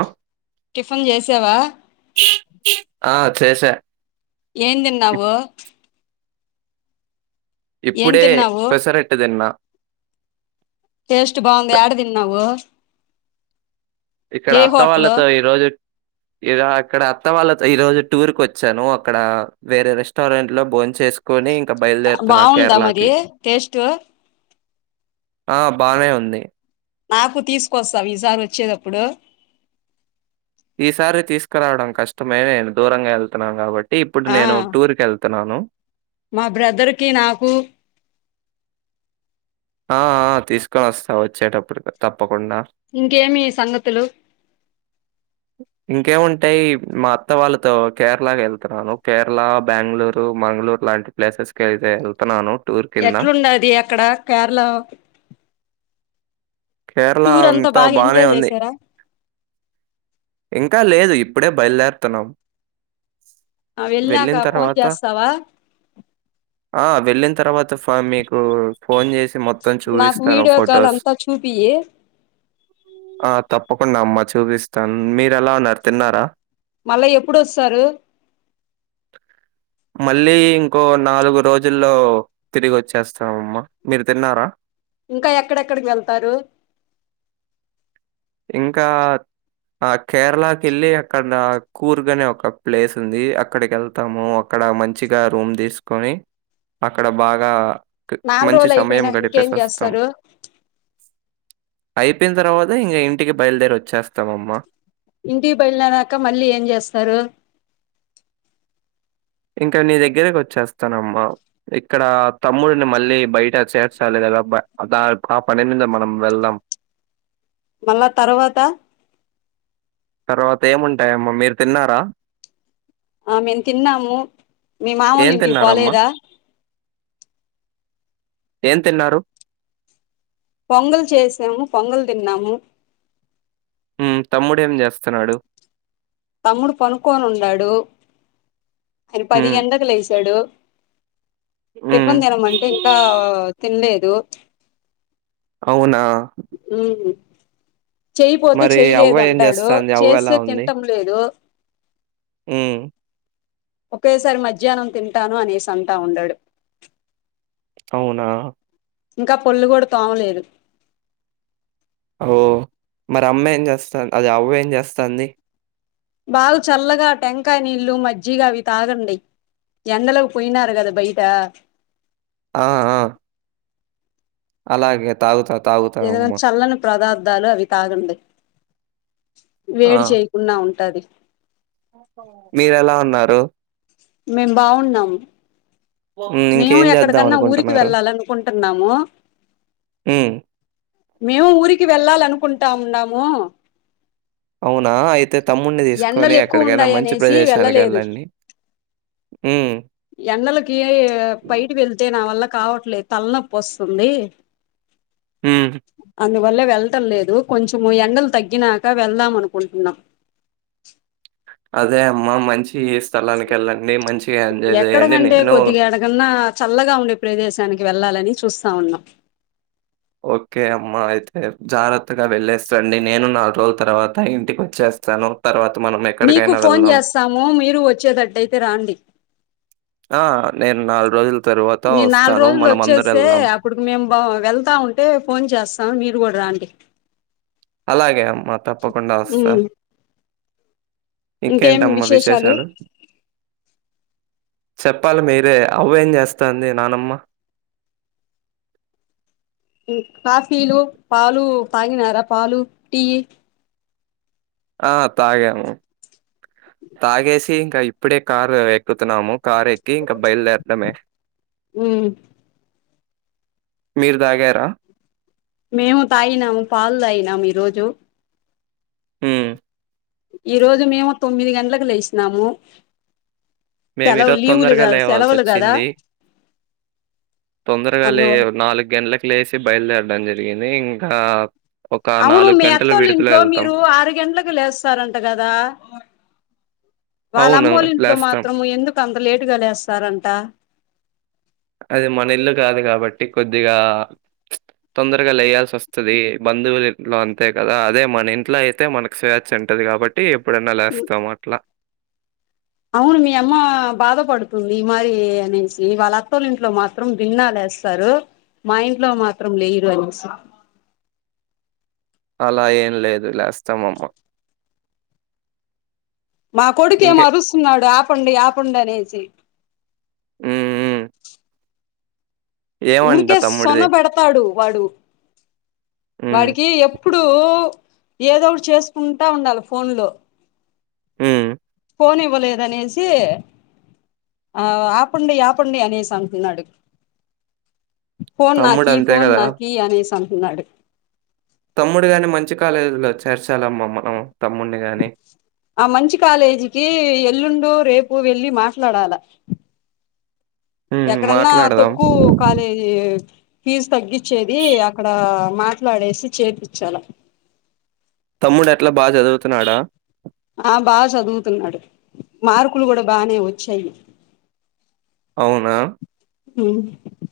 ఆ! టిఫిన్ చేసావా ఆ చేస ఎమ్ తిన్నావు ఏం ఇప్పుడే తిన్నావు పెసరట్టు తిన్న టేస్ట్ బాగుంది పె- ఎడ దిన్నావు ఇక్కడ అత్త వాళ్ళతో ఈరోోజు ఇడ ఇక్కడ అత్త వాళ్ళతో ఈ రోజు టూర్ కోచ్చాను అక్కడ వేరే రెస్టారెంట్ లో బోంచేస్ కొని ఇంకా బయలుదేరుతున్నా బాగుందా మరి కేరళకి టేస్ట్ ఆ బానే ఉంది నాకు తీసుకొస్తా ఈసారి వచ్చేదప్పుడు ఈసారి తీసుకురావడం కష్టమే నేను దూరంగా వెళ్తున్నాను కాబట్టి ఇప్పుడు ఆ నేను టూర్ కెల్ నాను మా బ్రదర్ కి నాకు ఆ ఆ తీసుకొని వస్తా వచ్చేటప్పుడు తప్పకుండా ఇంకేమి సంగతులు ఇంకేముంటాయి మా అత్త వాళ్ళతో కేరళకి వెళ్తున్నాను కేరళ బెంగళూరు మంగళూరు ఇలాంటి ప్లేసెస్ కైతె వెళ్తున్నాను ఎట్లుంనది అక్కడ కేరళ కేరళ టూర్ అంతా బాగా బానే ఎంజాయ్ ఉంది. చేసారా ఇంకా లేదు ఇప్పుడే బయలుదేరుతున్నాం. ఆ వెళ్ళిన వెళ్లాక ఫోన్ తర్వాత చేస్తావా ఆ వెళ్ళిన తర్వాత ఫ మీకు ఫోన్ చేసి మొత్తం నాకు చూపిస్తాను వీడియో కాల్ ఫొటోస్ అంతా చూపియి ఆ తప్పకుండా అమ్మా చూపిస్తాను మీరు ఎలావున్నారు తిన్నారా మళ్ళ ఎప్పుడస్తారు మళ్ళీ ఇంకో నాలుగు రోజుల్లో తిరిగి వచ్చేస్తామ్మ మీరు తిన్నారా ఇంకా ఎక్కడెక్కడికి వెళ్తారు ఇంకా ఆ కేరళకి వెళ్ళి అక్కడ కూర్గ అనే ఒక ప్లేస్ ఉంది అక్కడికి వెళ్తాము అక అక్కడ మంచిగా రూమ్ తీసుకొని అక్కడ బాగా కి నాలుగు మంచి రోజులు సమయం అయిపోయినాక ఇంకేం గడిపేసి వస్తాం. చేస్తారు అయిపోయిన తర్వాత ఇక ఇంటికి బయలుదేరి వచ్చేస్తామమ్మా ఇంటికి బయలుదేరక మళ్ళీ ఏం చేస్తారు ఇంకా నీ దగ్గరకి వచ్చేస్తానమ్మా ఇక్కడ తమ్ముడిని మళ్ళీ బయట చేర్చాలి గా రబ్బ దా ఆ పని మీద మనం వెళ్దం. మళ్ళ తర్వాత తర్వాత ఏముంటాయమ్మ మీరు తిన్నారా ఆ మేము తిన్నాము మీ ఏం మామోళ్ల ఇంటికి తిన్నారమ్మా? పోలేదా ఏం తిన్నారు పొంగలు చేసాము పొంగలు తిన్నాము. ఉ తమ్ముడు ఏం చేస్తున్నాడు. తమ్ముడు పనుక్కొని ఉన్నాడు ఆయన పది హ్మ్. గంటలకు లేస్ తడు హ్మ్. టిఫిన్ తిన మంటే ఇంకా తినలేదు. అవునా ఊ చెయిపోతే మరి అవ్వ చెయలేదు ఏం అంటాడు జేస్తాంది? చేస్తే తింటం లేదు ఊ ఒకేసారి మధ్యాహ్నం తింటాను అనేసి అంట ఉండాడు అవునా ఇంకా పళ్ళు కూడా తోమలేదు ఓ మరి అమ్మ ఏం చేస్తాం అది అవ్వ ఏం చేస్తాంది బాగ చల్లగా టెంకాయ నీళ్లు మజ్జిగా అవి తాగండి ఎండలకు పోయినారు కద బయట ఆ ఆ అలాగే తాగుతద్ ఏదైనా చల్లని ప్రదార్థాలు అవి తాగండి ఆ! వేడి చేయకుండా ఉంటాది మీరెలా ఉన్నారు మేం బాగున్నాము హ్మ్. మేము ఇంకేం చేద్దాం ఎక్కడకన్నా ఊరికి అనుకుంటున్నారు? వెళ్ళాలనుకుంటున్నాము హ్మ్. మేము ఊరికి వెళ్ళాలనుకుంటా ఉన్నాము అవునా అయితే తమ్మున్ని తీసుకొని ఎండలు ఎక్కువ ఎక్కడికైనా ఉన్నాయి మంచి ప్రదేశానికి ఎళ్ళండి. ఎండాలకీ బయటి వెళ్తే నా వల్ల కావట్లేద్ తలనొప్పోస్తుంది. హ్మ్ అందువల్ల వెళ్ళటం లేదు కొంచము ఎండలు తగ్గినాక వెళ్దాం అనుకుంటున్నాం. అదే అమ్మ మంచి స్థలానికెళ్ళండి. మంచిగా ఎంజాయ్ చేయండి. ఎక్కడకంటే నేను కొద్దిగా ఏడికన్నా చల్లగా ఉండే ప్రదేశం. దానికి వెళ్ళాలని చూస్తా ఉన్నం. ఓకే అమ్మా అయితే జారాత్తగా వెళ్ళేసి రండి నేను నాలురోల్ తర్వాత ఇంటికి వచ్చే స్తాను తర్వా మీకు ఫోన్ చేస్తాము మీరు వచ్చేటట్టయితే రాండి. ఆ నేన్ నాలు రోజుల్ మీమ్ నాల్ రోజుల్ వచ్చేస్తే అప్పుడుకి మేమ్ బా వెళ్తా ఉంటే ఫోన్ చేస్ ఆ మీరు గుడా రాండి అలాగే అమ్మా తప్పకుండ వస్తా ఉమ్ ఇంకేంటమ్మ విశేషాలు చెప్పాలి మీరే అవ్వేం చేస్తంది నానమ్మ కాఫీలు పాలు తగినార పాలు, టీ ఆ తాగాము తాగేసి ఇంక ఇప్పుడే కారు ఎక్కుతున్నాము. కార్ ఎక్కి ఇంక బయల్దేరడమే హ్మ్ మీర్ తాగారా మేము తాగినము పాలు తాగినాము ఈ రోజు హ్మ్ ఈ రోజు మేము తొమ్మిది గంట్లకు లేసినాము. మేము సెలవుల్ ఈరోజు లీవులు తొందరగా గా లేవాల్సి సెలవులు గదా వచ్చింది తొందరగా లే నాలు గంట్లకు లేసి బయలుదేరడం జరిగింది ఇంకా ఒక అవును నాలుగు మీ గంటలు అత్తోళ్ విడుదల ఇంట్లో వెళ్తాం మీరు ఆరు గంట్లకి లేస్తారంట గదా వాళ్ళ అవును అమ్మోలింట్లో లేస్తాం మాత్రము ఎందుకు అంత లేటుగా లేస్తారంట అది మన ఇల్లు కాదు కాబట్టి కొద్దిగా తొందరగా లేయాల్సి వస్తది బంధువులింట్లో అంతే కదా అదే మన ఇంట్లో అయితే మనకి స్వేచ్చా ఉంటది. కాబట్టి ఎప్పుడన్నా లేస్తాం అట్లా అవును మీ అమ్మ బాధ పడుతుంది మరి అనేసి వాళ్ళ అత్తలింట్లో మాత్రం తిన్నా లే చేస్తారు మా ఇంట్లో మాత్రం లేరు అనేసి అలా ఏం లేదు లేస్తాం అమ్మ మా కొడుకెమో అరుస్తున్నాడు ఆపండి ఆపండి అనేసి మ్మ్ హు ఊరికే తమ్ముడిది? సొన్నబెడతాడు వాడు హ్మ్. వాడికి ఎప్పుడు ఏదో ఒకటి చేసుకుంటా ఉండాల ఫోన్ లో మ్మ్ ఫోన్ ఇవ్వలేదనేసి ఆ ఆపండి ఆపండి అనేసి అంటున్నాడు ఫోన్ తమ్ముడు నాకి అంతే ఫోన్ గదా! నాకి అనేసి అంటున్నాడు తమ్ముడు గాని మంచి కాలేజీలో చేర్చాలమ్మ మనం తమ్ముడిని గాని. ఆ మంచి కాలేజీకి ఎల్లుండు రేపు పూ వెళ్ళి మాట్లాడాల హ్మ్. ఎక్కడన్నా మాట్లాడదాం. తొక్కువు కాలేజీ ఫీజు తగ్గించేది అక్కడ మాట్లాడేసి చేపిచ్చాల తమ్ముడు ఎట్లా బాగా చదువుతున్నాడా ఆ బాగా చదువుతున్నాడు మార్కులు కూడా బానే వచ్చాయి అవునా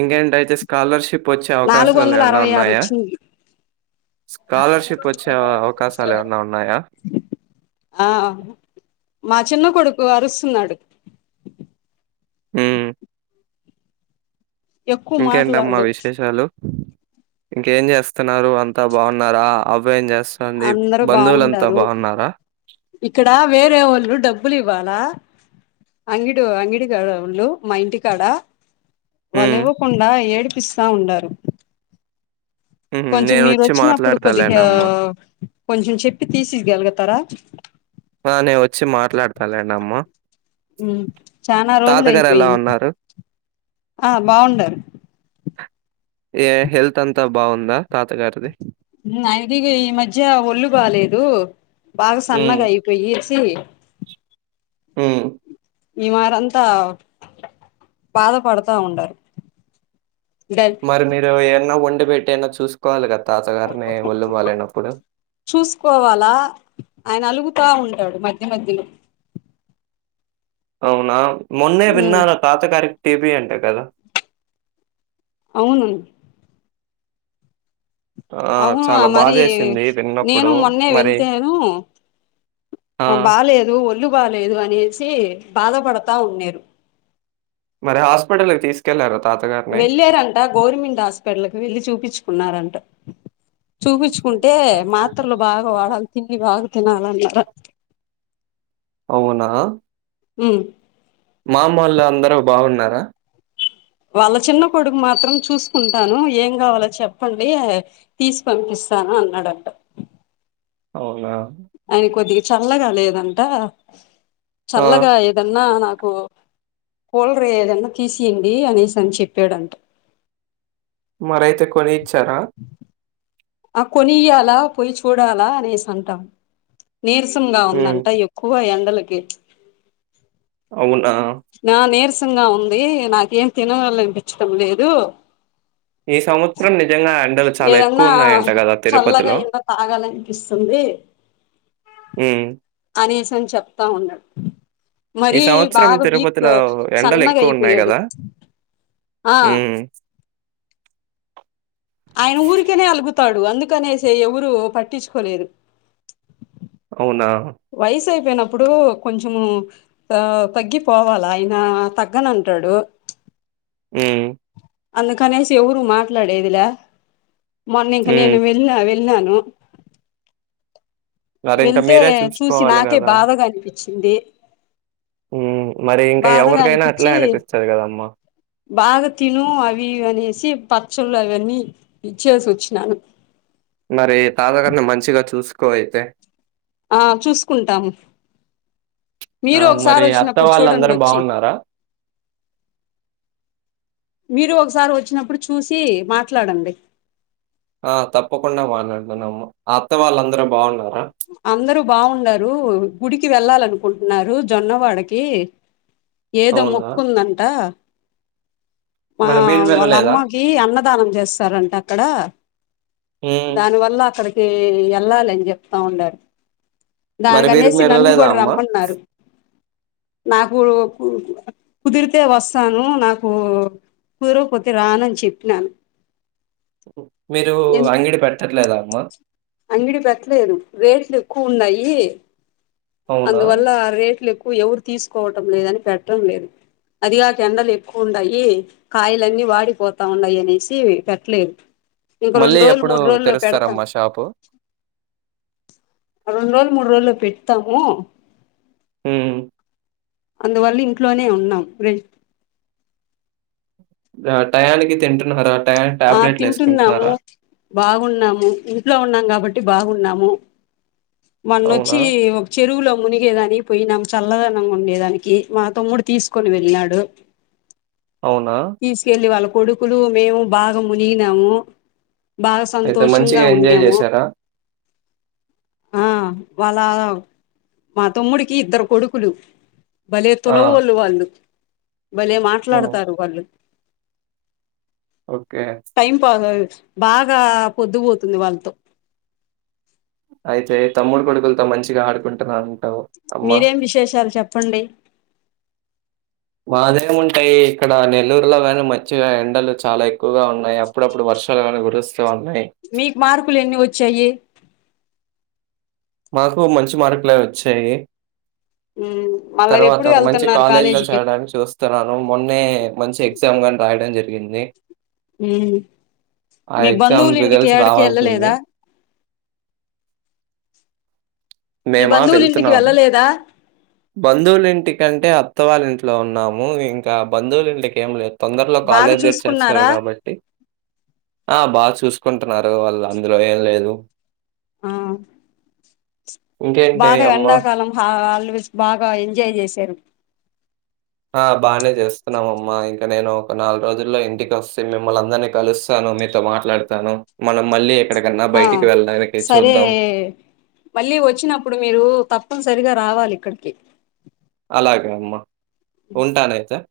ఇంకేంటి అయితే స్కాలర్షిప్ వచ్చే నాలుగు అవకాశాలు వందల ఏమన్నా అరవై ఆరు ఉన్నాయా వచ్చింది స్కాలర్షిప్ వచ్చే అవకాశాలు ఏమన్నా ఉన్నాయా ఆ మా చిన్న కొడుకు అరుస్తున్నాడు ఉ ఎక్కువ ఇంకేంటమ్మా మాట్లాడు విశేషాలు ఇంకేం చేస్తున్నారు అంతా బాగున్నారా అబ్బా ఏం చేస్త అందరు బాగుండారు ఇక్కడ వేరే వాళ్ళు డబ్బులు ఇవ్వాలా అంగిడు అంగిడు కాడ ఉళ్ళు మా ఇంటికాడ వాళ్ళు హ్మ్. ఇవ్వకుండా ఏడిపిస్తా ఉండారు హుహు. కొంచెం మీరు నేనొచ్చి వచ్చినప్పుడు మాట్లాడతాలేండి కొద్దిగా అమ్మ. కొంచెం చెప్పి తీసియగలుగుతారా ఆ నే వచ్చి మాట్లాడతాలేండి అమ్మ ఉ చనా రోజులు తాతగారు ఎలా అయిపోయింది ఉన్నారు? ఆ బాగుండారు ఏ హెల్త్ అంతా బాగుందా తాతగారిది ఐది ఈ మధ్య ఒళ్ళు బాలేదు బాగా హ్మ్. సన్నగా అయిపోయి వ ఉ ఈ మారంతా బాధపడతా ఉండారు డై మరి మీరు ఏన్న వండి పెట్టి ఏన్న చూసుకోవాలి కదా తాతగారిని ఒళ్ళు బాలేనప్పుడు. చూసుకోవాలా ఆయన అలుగు తా ఉంటాడు మధ్య మధ్యలో అవునా మొన్నే ఉమ్ విన్నా తాతగారికి టీబీ అంట కదా అవును ఆ! అవును చాలా మరి బాధేసింది నేను విన్నప్పుడు. మొన్నే మరి వెళ్తేను ఆ బాలేదు ఒళ్ళు బాలేేదు అనేసి బాధపడతా ఉన్నేరు మరి హాస్పిటల్ తీసుకెల్లారా వెళ్ళారంట గోరుమెంట్ హాస్పిటల్కి వెళ్ళి చూపించుకున్నారంట చూపించుకుంటే మాత్రలు బాగా వాడాలి తిండి బాగా తినాలన్నారు అవునా అ మామ్మళ్ళు అందరూ బాగున్నారా వాళ్ళ చిన్న కొడుకు మాత్రం చూసుకుంటాను ఏం కావాలో చెప్పండి తీసి పంపిస్తా తాను అన్నాడంట అవునా ఆయన కొద్దిగా చల్లగా లేదంట ఆ! చల్లగా ఏదన్నా కోల్ రే ఏదన్నా తీసీయండి అనేసని చెప్పాడంట మరైతే కొని ఇచ్చారా ఆ కొనీయ్యాలా పొయ్ చూడాలా అనేసంట నీరసంగా హ్మ్. ఉందంట ఎక్కువ ఎండలకి అవున్ నా నీరసంగా ఉంది నాకేం తినవాలనిపిచటం లేదు ఈ సంవత్సరం నిజంగా ఎండలు చాలా ఏదన్నా ఎక్కువున్నాయంట గదా చల్లగా తిరుపతిలో? ఎన్న తాగాలనిపిస్తుంది హ్మ్. అనేసని చెప్తా ఉండా ఈ సంవత్సరం తిరబత్ ఎండ సన్నగా లెక్కువున్నాయి అయిపోయాడు గదా ఆ మ్మ్ ఆయన ఊరికేనే అలుగుతాడు అందుకనేసే ఎవురూ పట్టిచుకోలేరు అవునా పొయినప్పుడు కొంచుం ఆ తగ్గిపోవాల ఆయన తగ్గనంటాడు మ్మ్ అందుకనేసి ఎవురూ మాట్లాడేదిలా మొన్న ఇంక హ్మ్. నేను వెళ్ళ వె ఉన్నాను మరింక వెళ్తే మీరే చూసి చూసుకోవాలి నాకే గదా! బాధగా అనిపి చ్చిందే హ్మ్. మరి ఇంక బాధగా ఎవరికైనా అట్లే అనిపిచ్చి అనిపిస్తది గదమ్మా! బాగ తీ అవి ఇవనేసి పచ్చళ్ళు అవన్నీ ఇచ్చేసి వచ్చినాను మరి తాదగారిని మంచిగా చూసుకో అయితే ఆ చూసుకుంటామ్ ఆ మరి అత్త వాళ్ళందరూ వచ్చి బాగున్నారా మీరు ఒకసారి వచ్చినప్పుడు చూసి మాట్లాడండి ఆ తప్పకుండా మాట్లాడతానమ్మ అత్త వాళ్ళందరూ బాగున్నా అందరూ బావుండారు గుడి కి వెళ్ళాలనుకుంట్నారు జొన్నవాడకి ఏదో అవునా! మొక్కుందంట ఆ మరి మీరు వాళ్ళ వెళ్ళలేదా? అమ్మాకి అన్న దానం చేస్తారంట అక్కడ హ్మ్. దాని వల్ల అక్కడికి ఎళ్ళాలన్ జె తావుండారు మరి మీరు దానికనేసి నన్ను వెళ్ళలేదా గూడ అమ్మా? రమ్మన్నారు నాకు కు కుదిరితే వస్తాను నాకు కుదరకపోతే రానని చెప్నాను మీరు అంగిడి పెట్టట్లేదా అమ్మా అంగిడి పెట్లేదు రేట్లు ఎక్కువ ఉన్నాయి అవునా? అందువల్ల రేట్లు ఎక్కువ ఎవురు తీసుకోవటం లేదని పెట్టం లేదు అదిగాక ఎండలు ఎక్కువుండాయి కాయలన్నీ వాడిపోతా ఉన్నాయనేసి పెట్లేదు ఇంక రొండు మళ్ళీ రోలు ఎప్పుడు మూడు రోలో పెడతాం తెరుస్తారమ్మా షాపు? రొండు రోలు మూడు రోలో పెడ్తాము మ్మ్ అందువల్ల ఇంట్లోనే ఉన్నాం టయానికి తింట్నారా ఆ తింటున్నాము బాగున్నాము ఇంట్లో ఉన్నాం కాబట్ బాగున్నాము అవునా? మన్నొచ్చి ఒక చెరువులో మునిగేదాని పొయినాం చల్లదనం గుండేదానికి మా తమ్ముడు తీసుకోని వెళ్ళినాడు అవునా? తీసుకెళ్లి వాళ్ళ కొడుకులు మేము బాగా మునిగినాము బాగా అయితే సంతోషంగా మంచిగా ఎంజాయ్ ఉండేము చేశారా? ఆ వాళ మా తమ్ముడికి ఇద్దరు కొడుకులు భలే ఆ! తులవళ్ళు వాళ్ళు భలే హ్మ్. మాట్లాడతారు వాళ్ళు ఓకే. టైం పాస్ బాగా పొద్దు పోతుంది వాళ్ళతో అయితే తమ్ముడు కొడుకులతో మంచిగా ఆడుకుంటున్నారు అన్నమాట మీరేం విశేషాలు చెప్పండి అ ఇక్కడ నెల్లూరులో కాగానీ మంచిగా ఎండలు చాలా ఎక్కువగా ఉన్నాయి అప్పుడప్పుడు వర్షాలు కానీ మీకు మార్కులు ఎన్ని వచ్చాయి మాకు మంచి మార్కులే వచ్చాయి ఉహు తర్వాత ఒక మంచి కాలేజ్ లో చేరడానికి చూస్తున్నాను మొన్నే మంచి ఎగ్జామ్ గాని రాయడం జరిగింది ఆ మీ ఎగ్జామ్ బంధువులు ఇంటికి రిజల్ట్స్ ఏడకి రావాల్సింది వెళ్ళలేదా మీ బంధువులు ఇంటికి వెళ్ళలేదా బంధువులు ఇంటికంటే అత్త వాళ్ళ ఇంట్లో ఉన్నాము ఇంకా బంధువులు ఇంటికి ఏం తొందరలో బాగా కాలేజేట్ చేస్తున్నారు చూసుకున్నారా కాబట్టి ఆ బాగా చూసుకుంటున్నారు వాళ్ళు అందులో ఏం లేదు ఆ ఇంకేంటి బాగా అమ్మ? ఎండాకాలం హా హాలిడేస్ బాగా ఎంజాయ్ చేశారు ఆ బాగానే చేస్తున్నాంమ్మా ఇంకా నేను ఒక నాలుగు రోజుల్లో ఇంటికి వస్తే మిమ్మల్ అందరినీ కలుస్తాను మీతో మాట్లాడతాను మనం మళ్ళీ ఎక్కడికన్నా ఆ బయటికి వెళ్ళడానికి సరే చూద్దాం. మళ్ళీ వచ్చినప్పుడు మీరు తప్పనిసరిగా రావాలి ఇక్కడికి అలాగే అమ్మా ఉంటానయితే